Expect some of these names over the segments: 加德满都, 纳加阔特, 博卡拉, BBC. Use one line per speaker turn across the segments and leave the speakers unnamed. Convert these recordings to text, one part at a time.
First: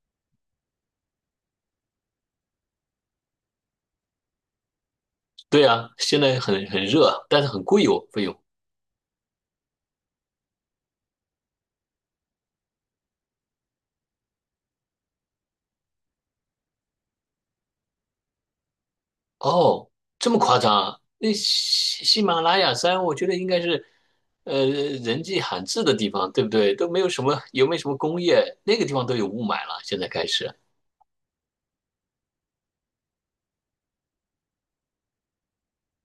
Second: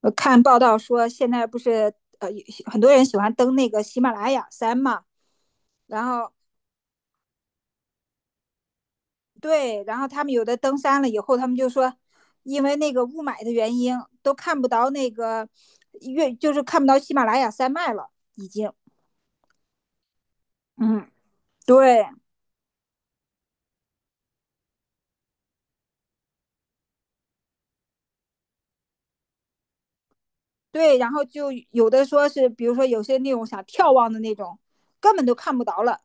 我看报道说，现在不是呃很多人喜欢登那个喜马拉雅山嘛，
对啊，
然
现
后
在很热啊，但是很贵哦，费用。
对，然后他们有的登山了以后，他们就说，因为那个雾霾的原因，都看不到那个月，就是看不到喜马拉雅山脉了，已经。
哦，这么夸张啊？
嗯，
那喜
对
喜马拉雅山，我觉得应该是，人迹罕至的地方，对不对？都没有什么，有没有什么工业？那个地方都有雾霾了，现在开始。
对，然后就有的说是，比如说有些那种想眺望的那种，根本都看不到了。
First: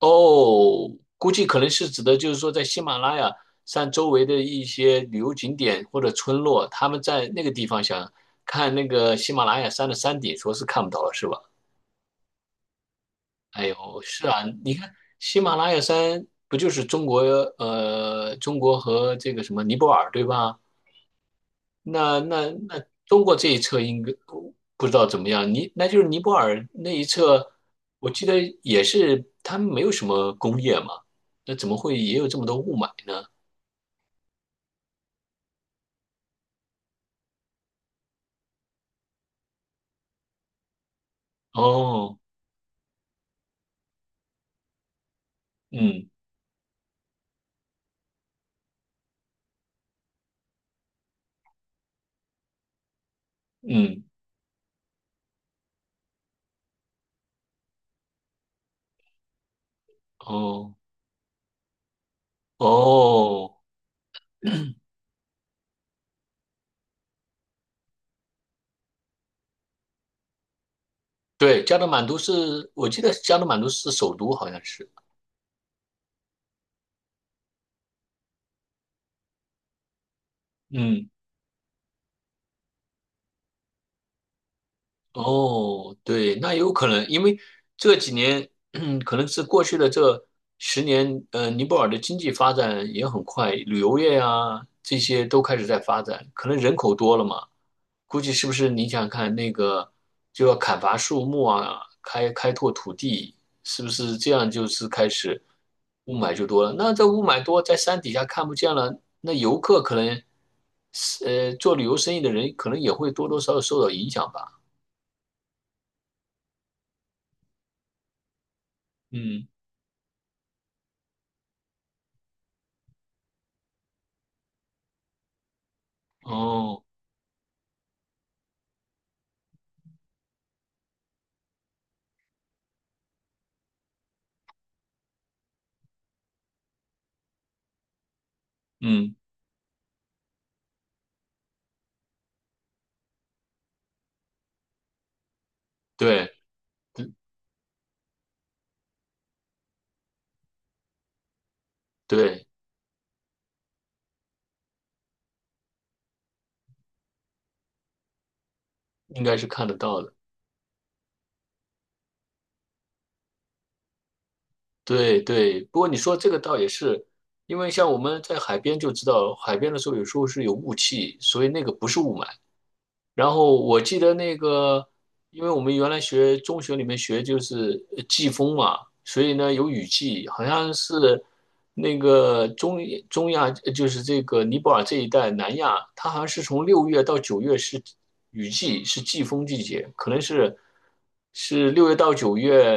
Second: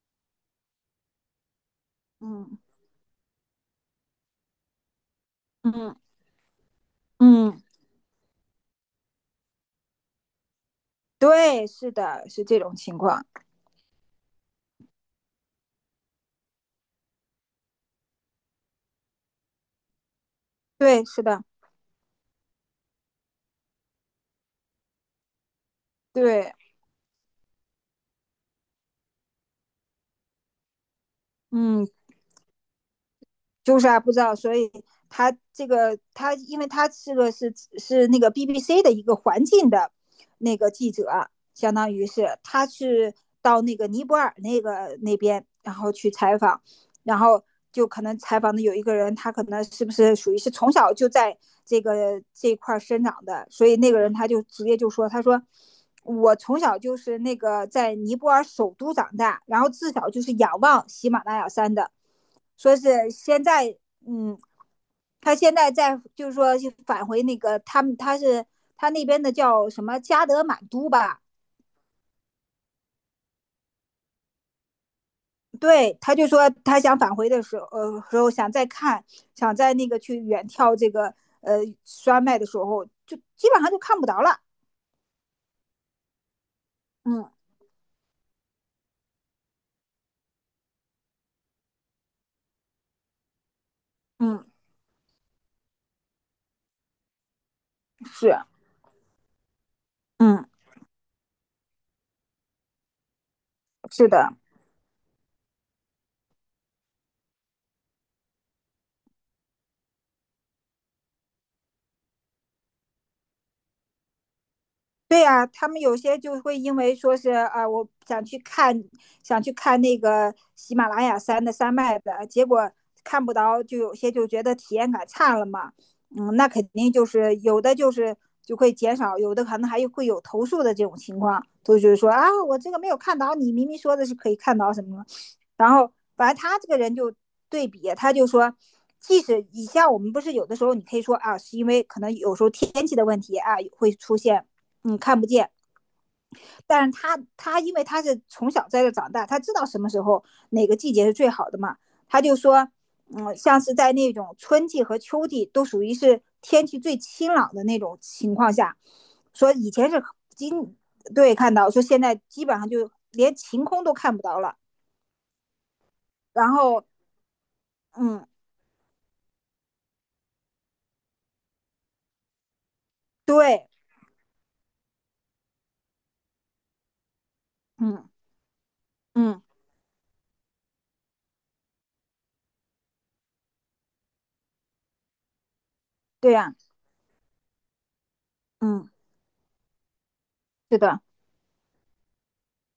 哦，估计可能是指的就是说，
嗯
在喜马拉雅山周围的一些旅游景点
嗯
或者村落，他们在那个
嗯，
地方想看那个喜马拉雅山的山顶，说是看不到了，是吧？
对，是的，是这种情况。
哎呦，是啊，你看喜马拉雅山不就是中国中国和这个什么尼泊尔对吧？
对，是的，
那中国这一侧应该不知道怎么样，那就是尼泊
对，
尔那一侧，我记得也是他们没有什么工业嘛，那怎么
嗯。
会也有这么多雾霾呢？
就是啊，不知道，所以他这个他，因为他是个是是那个 BBC 的一个环境的那个记者啊，相当于
哦，
是他是到那个尼泊尔那个那边，然后
嗯
去采访，然后就可能采访的有一个人，他可能是不是属于是从小就在这块生长的，所以那个
嗯，
人他就直接就说，他说。我从小就是那个在尼泊尔首都长大，然后自小就是仰
哦
望喜马拉雅山的，说是现
哦，
在，嗯，他现在在就是说返回那个他们他是他那边的叫什么加德满都吧？
对，加德满都是，我记得加德满都是首都，好像是，
对，他就说他想返回的时候，时候想再看，想在那个去远眺这个
嗯。
山脉的时候，就基本上就看不着了。
哦，对，那有可能，因
嗯
为这几年，可能是过去的这10年，尼泊尔的经济发展也很快，旅游业
嗯，
啊，这些都开始在发展，可能人口多了嘛，估计
是，
是不是你想看那个就
嗯
要砍伐树木啊，开拓土地，是不
是
是这
的，
样就是开始雾霾就多了？那这雾霾多，在山底下看不见了，那游客可能，做旅游生意的人可能也会多多少少受到影响吧，
对呀、他们有些就会因为说是啊，我想去看，想
嗯。
去看那个喜马拉雅山的山脉的，结果看不到，就有些就觉得体验感差了嘛。嗯，那肯
哦，
定就是有的就是就会减少，有的可能还会有投诉的这种情况，都就是说啊，我这个没有看到，你明明说的是可以看到什么什么，然后反正他这个人就对比，他就说，
嗯，
即使以下我们不是有的时候你可以说啊，是因为可能有时候天气的问题啊会出现。嗯，看不见。
对
但是他因为他是从小在这长大，他知道什么时候哪个季节是最好的嘛。他就
对，
说，嗯，像是在那种春季和秋季都属于是天气最清朗的那种情况下，
应该是
说
看
以
得
前是
到的。
今对看到说现在基本上就连晴空都看不到了。
对对，不过你说这个
然
倒也
后，
是，因为像我们
嗯，
在海边就知道，海边的时候有时候是有雾气，所以那个不是雾霾，然后
对，
我记得那个，因为我们原来学中学里面学就是
嗯
季风嘛，所以
嗯，
呢有雨季，好像是那个中亚，就是这个尼泊尔这一带南亚，它好像
对
是
呀、
从六月到九月是雨季，
嗯，
是季风季节，可能是
是的，
是六月到九月，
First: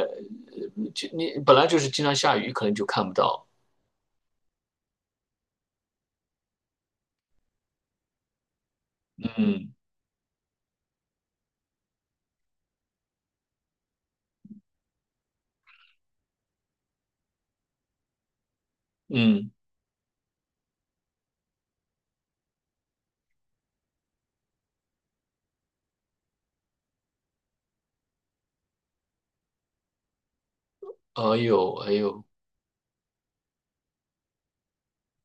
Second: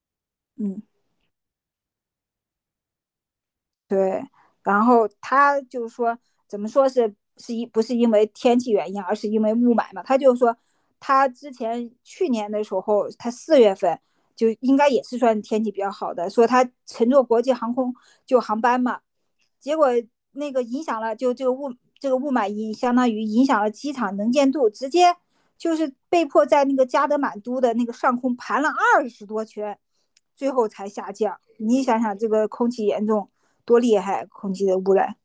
嗯。
就你本来就是经常下雨，可能就看不到。
对，然后他就说，怎么说是不是因为天气原因，而是因为
嗯
雾霾嘛？他就说，他之前去年的时候，他四月份就应该也是算天气比较好的，说他乘坐国际航空就航班嘛，
嗯，
结果那个影响了，就这个雾霾相当于影响了机场能见度，直接就是被迫在那个加德满都的那个上空盘了20多圈，最后才下
哎
降。
呦
你
哎
想想，
呦，
这个空气严重多厉害啊，空气的污染，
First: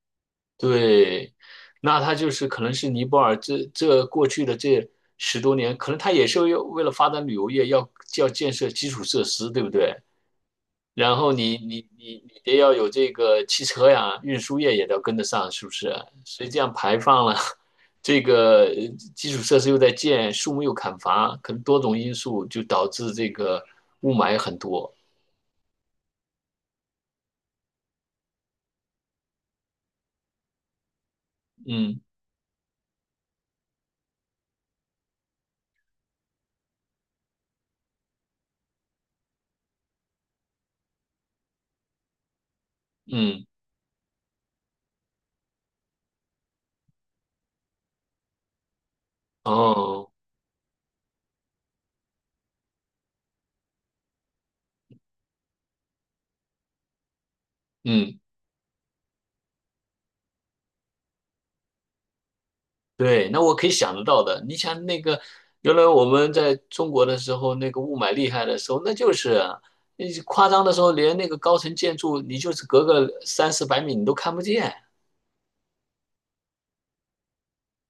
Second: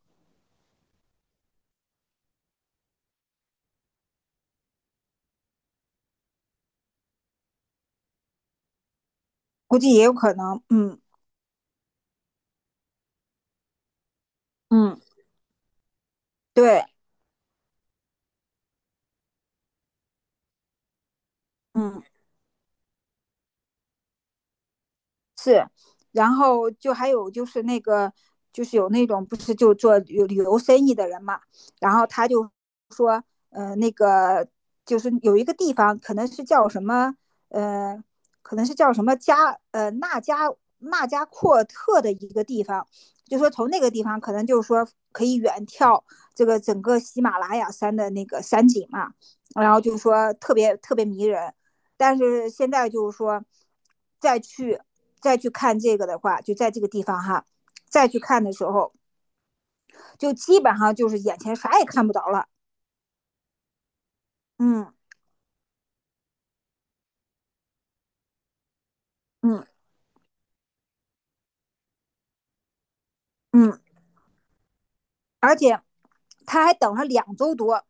对，那他就是可能是尼泊尔这过去的这10多年，可能他也是要为了发展旅游业要，要建设基础设施，对不
估计
对？
也有可能。嗯
然后你得要有这个汽车呀，运输业也得
嗯，
要跟得上，是不是？所以这样
对，
排放了，这个基础设施又在建，树木又砍伐，可能多种
嗯。
因素就导致这个雾霾很多。
是，然后就还有就是那个，就是有那种不是就做旅游生意的人嘛，然
嗯
后他就说，那个就是有一个地方可能是叫什么，呃，可能是叫什么纳加阔特的一个地方，就
嗯，
说从那个地方可能就是说可以远眺这个整个喜马拉雅山的那个山景嘛，然后就
哦，
说特别特别迷人，但是现在就是说，再去再去看这个的话，就在这个地方哈，再去
嗯。
看的时候，就基本上就是眼前啥也看不着了。
对，那我可以想得到的。你想
嗯
那个，原来我们在中国的时候，那个雾霾厉害的时候，那就是啊
嗯
那是夸张的时候，连那个高层建筑，你就是隔个三四
嗯，
百米你都看不见。
而且他还等了2周多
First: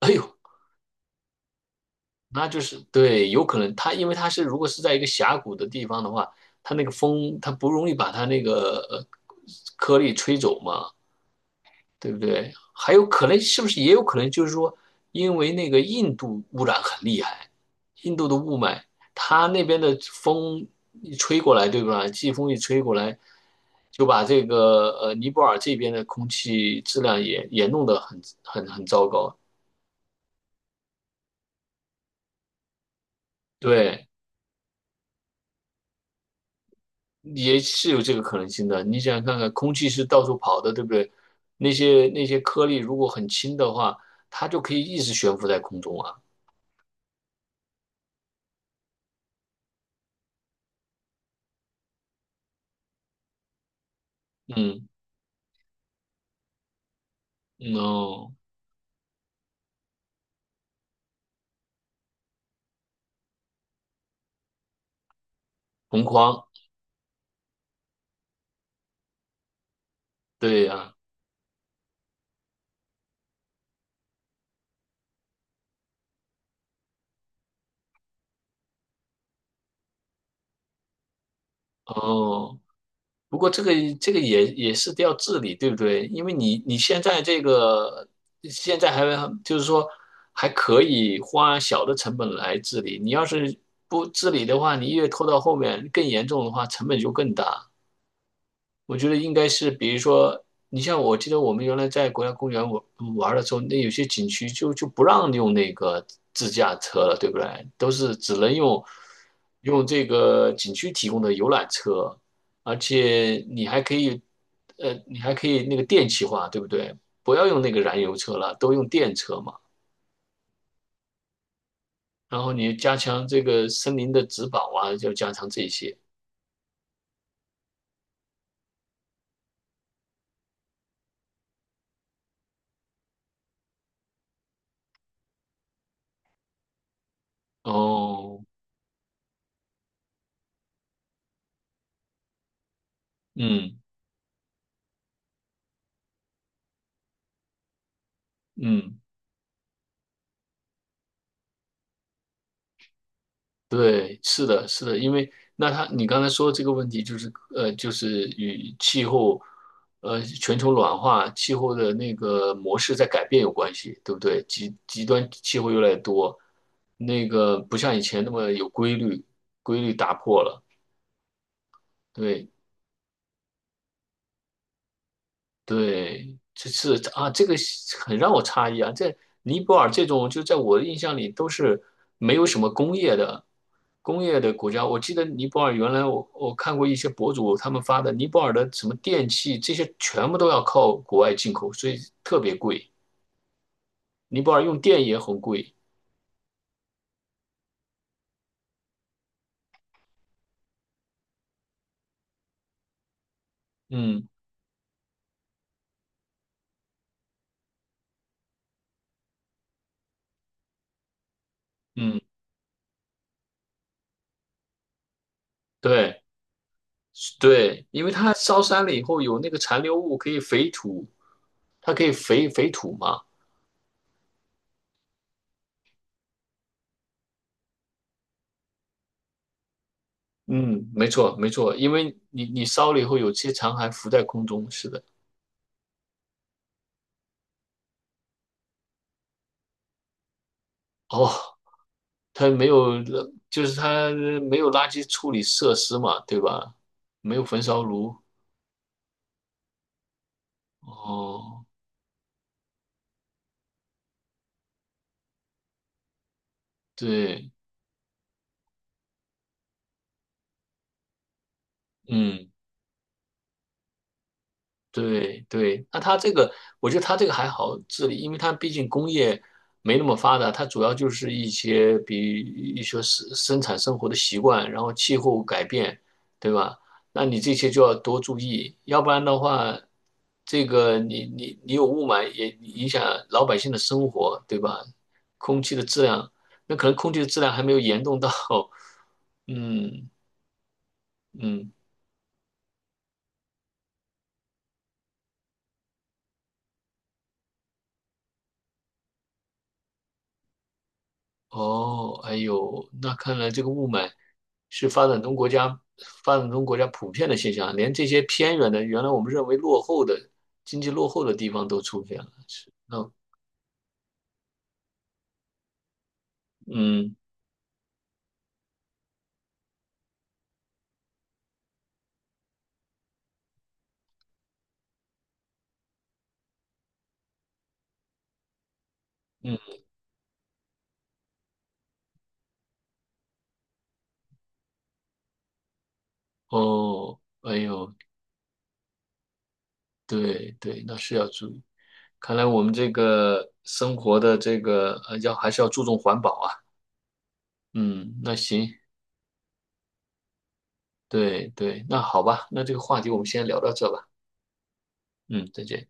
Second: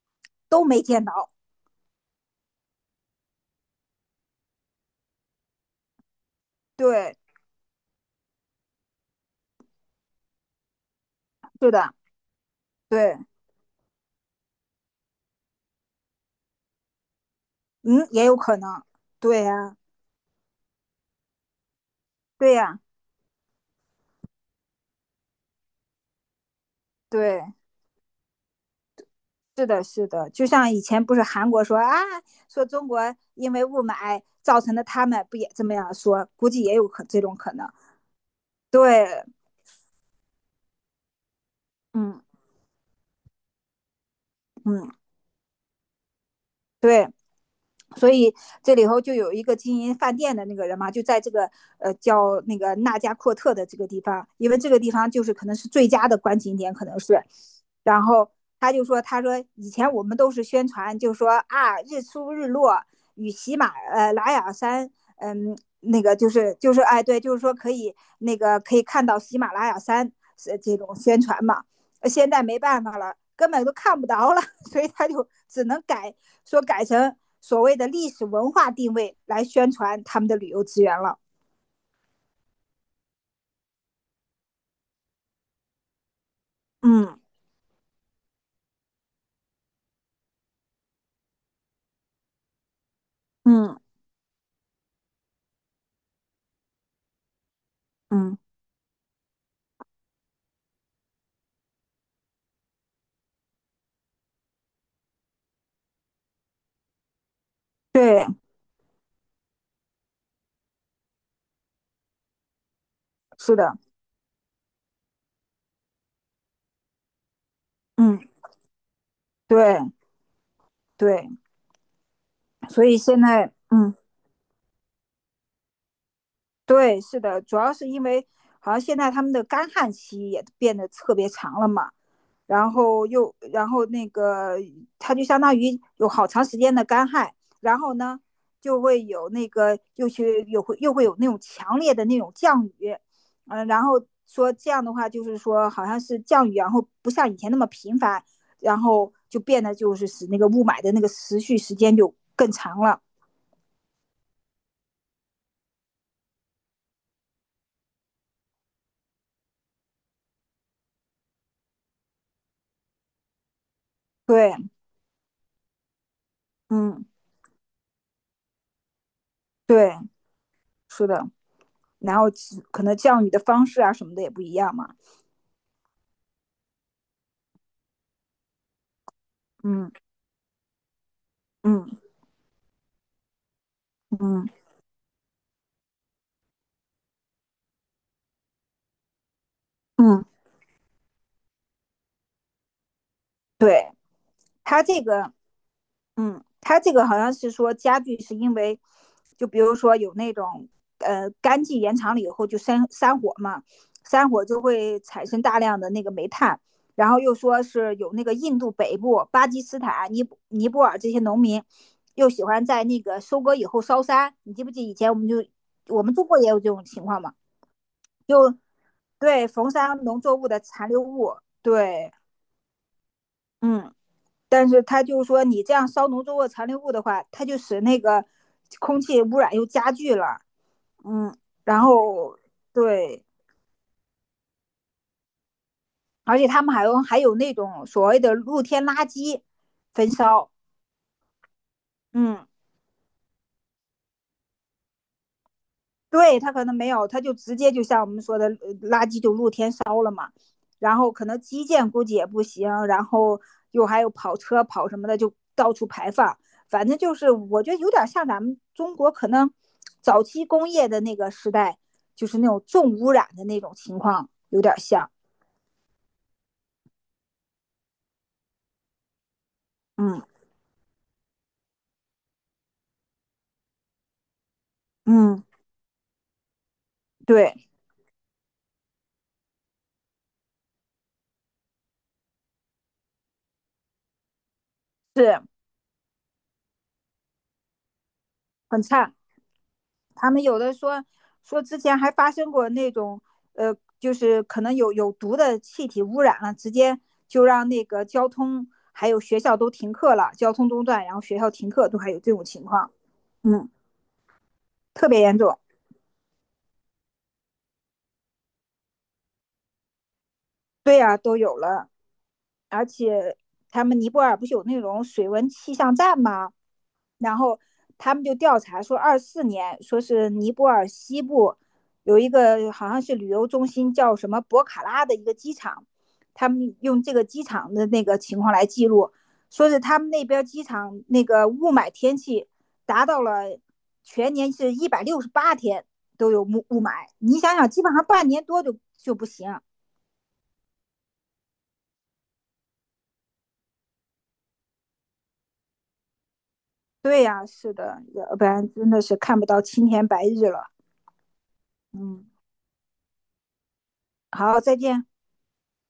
哎呦，
都没见到。
那就是对，有可能它因为它是如果是在一个峡谷的地方的话，它那个
对，
风它不容易把它那个颗粒吹走嘛。
是的，
对不对？还有
对，
可能是不是也有可能就是说，因为那个印度污染很厉害，
嗯，
印
也
度的
有可
雾
能。
霾，
对
它那
呀、
边的风一吹过来，对吧？季风
对
一
呀、
吹过来，就把这个尼泊尔这边的空气质量
对，
也弄得很糟糕。
是的，是的，就像以前不是韩国说啊，说中国因为雾
对，
霾造成的，他们不也这么样说？估计也有可这种可
也
能。
是有这个可能性的。你
对，
想看看，空气是到处跑的，对不对？那些
嗯。
那些颗粒如果很轻的话，它就可以
嗯，
一直悬浮在空中啊。
对，所以这里头就有一个经营饭店的那个人嘛，就在这个叫那个纳加阔特的这个地方，因为这个
嗯，
地方就是可能是最佳的观景点，可能是。
嗯
然后
哦，
他就说，他说以前我们都是宣传，就说啊日出日落与拉雅山，嗯，那
红
个就
框。
是就是哎对，就是说可以看到喜马拉雅山
对
这种
呀，
宣传嘛。呃现在没办法了，根本都看不着了，所以他就只能改成。所谓的历史文化定位来宣传他们的旅游资源了。
哦，不过这个也是得要治理，对不对？因为你现
嗯
在这个现在还就是说还可以花小的成本来治理，你要是
嗯
不治理的话，你越拖到后面更严重的话，成本就更大。
嗯，
我觉得应该是，比如说，你像我记得我们原来在国家公园玩玩的时候，那有些景区就不让用那个自驾车了，对不对？都是
对，
只能用这个景区提供的游览车，而且
是
你
的，
还可以，你还可以那个电气化，对不对？不要用那个燃油
嗯，
车了，都用电车嘛。
对对，
然后你
所
加
以现
强这
在
个
嗯。
森林的植保啊，就加强这些。
对，是的，主要是因为好像现在他们的干旱期也变得特别长了嘛，然后又然后那个它就相当于有好长时间的干旱，然后呢
哦，
就会有那个又会有那种强烈的那种降雨，嗯，
嗯
然后说这样的话就是说好像是降雨，然后不像以前那么频繁，然
嗯。
后就变得就是使那个雾霾的那个持续时间就更长了。
对，是的，是的，因为那他你刚才说这个问题就是就是与气候，全球暖化、气候的那个模式在改变有关系，对不对？
对，
极端气候越来越多，
嗯，
那个不像以前那么有规律，规律
对，
打破了。
是的。然后
对，
可能教育的方式啊什么的也不一样嘛。
对，这是啊，这个很让我诧异啊，在尼泊
嗯
尔这种就在我的印象里都是
嗯
没有什么工业的
嗯
国家。我记得尼泊尔原来我看过一些博主他们发的尼泊尔的什么电器这些
嗯，
全部都要靠国外进口，所以特别贵。
对
尼泊尔用
他这
电也
个，
很贵。
嗯，他这个好像是说家具是因为，就比如说有那种干季延长了以后就山火嘛，
嗯
山火就会产生大量的那个煤炭，然后又说是有那个印度北部、巴基斯坦、尼泊尔这些农民，
嗯，
又喜欢在那个收割以后烧山，你记不记以前我们
对
中国也有这种情况嘛？
对，因为它烧山了以后有
对
那个
焚
残
烧
留物
农
可
作
以
物的
肥
残留
土，
物，
它可以
对，
肥土嘛。
嗯，但是他就是说你这样烧农作物残留物的话，它就使那个空气污染又加剧了，
嗯，没错，
嗯，
没错，
然
因为
后
你烧了以后，
对，
有些残骸浮在空中，是的。
而且他们还有那种所谓的露天垃圾焚烧，
哦，
嗯，
它没有，就是它没有垃圾处理设施嘛，
对
对
他可能
吧？
没有，他就
没有
直
焚
接就
烧
像我
炉。
们说的，呃垃圾就露天烧了嘛。然后可能基
哦，
建估计也不行，然后又还有跑车跑什么的，就到处排放。反正就是
对，
我觉得有点像咱们中国可能早期工业的那个时代，就是那
嗯。
种重污染的那种情况有点像。
对对，那它这个，我觉得它这个还好治理，因为它毕竟工业没那么
嗯
发达，它主要就是一些比一些生产生活的习惯，然后气候
嗯，
改变，对吧？那你
对，
这些就要多注意，要不然的话，这个你有雾霾也影响老百姓的生活，对吧？
是
空气的质量，那可能空气的质量还没有严重到，
很差。
嗯
他们有的说说
嗯。
之前还发生过那种，就是可能有有毒的气体污染了，直接就让那个交通还有学校都停课了，交通中断，然后学校停课都还有
哦，
这
哎
种情
呦，
况，
那看来这个
嗯，
雾霾是发
特别
展
严
中国
重。
家普遍的现象啊，连这些偏远的，原来我们认为落后的经济
对
落
呀、
后的
都
地
有
方都
了，
出现了。是，
而
那
且他们尼泊尔不是有那种水文气象站吗？
嗯
然后他们就调查说，24年说是尼泊尔西部有一个好像是旅游中心叫什么博卡拉的一个机场，他们用这个机场的那个情况来记录，
嗯，
说是他们那边机场那个雾霾天气达到了全年是168天都有雾霾，
哦，
你想
哎
想，基本
呦，
上半年多就就不行。
对对，那是要注意。看来我们这个生活的这个要还是要注重环保啊。
对呀、啊是的，
嗯，
要
那
不然
行，
真的是看不到青天白日了。
对对，那好
嗯，
吧，那这个话题我们先聊到这吧。
好，再见。
嗯，再见。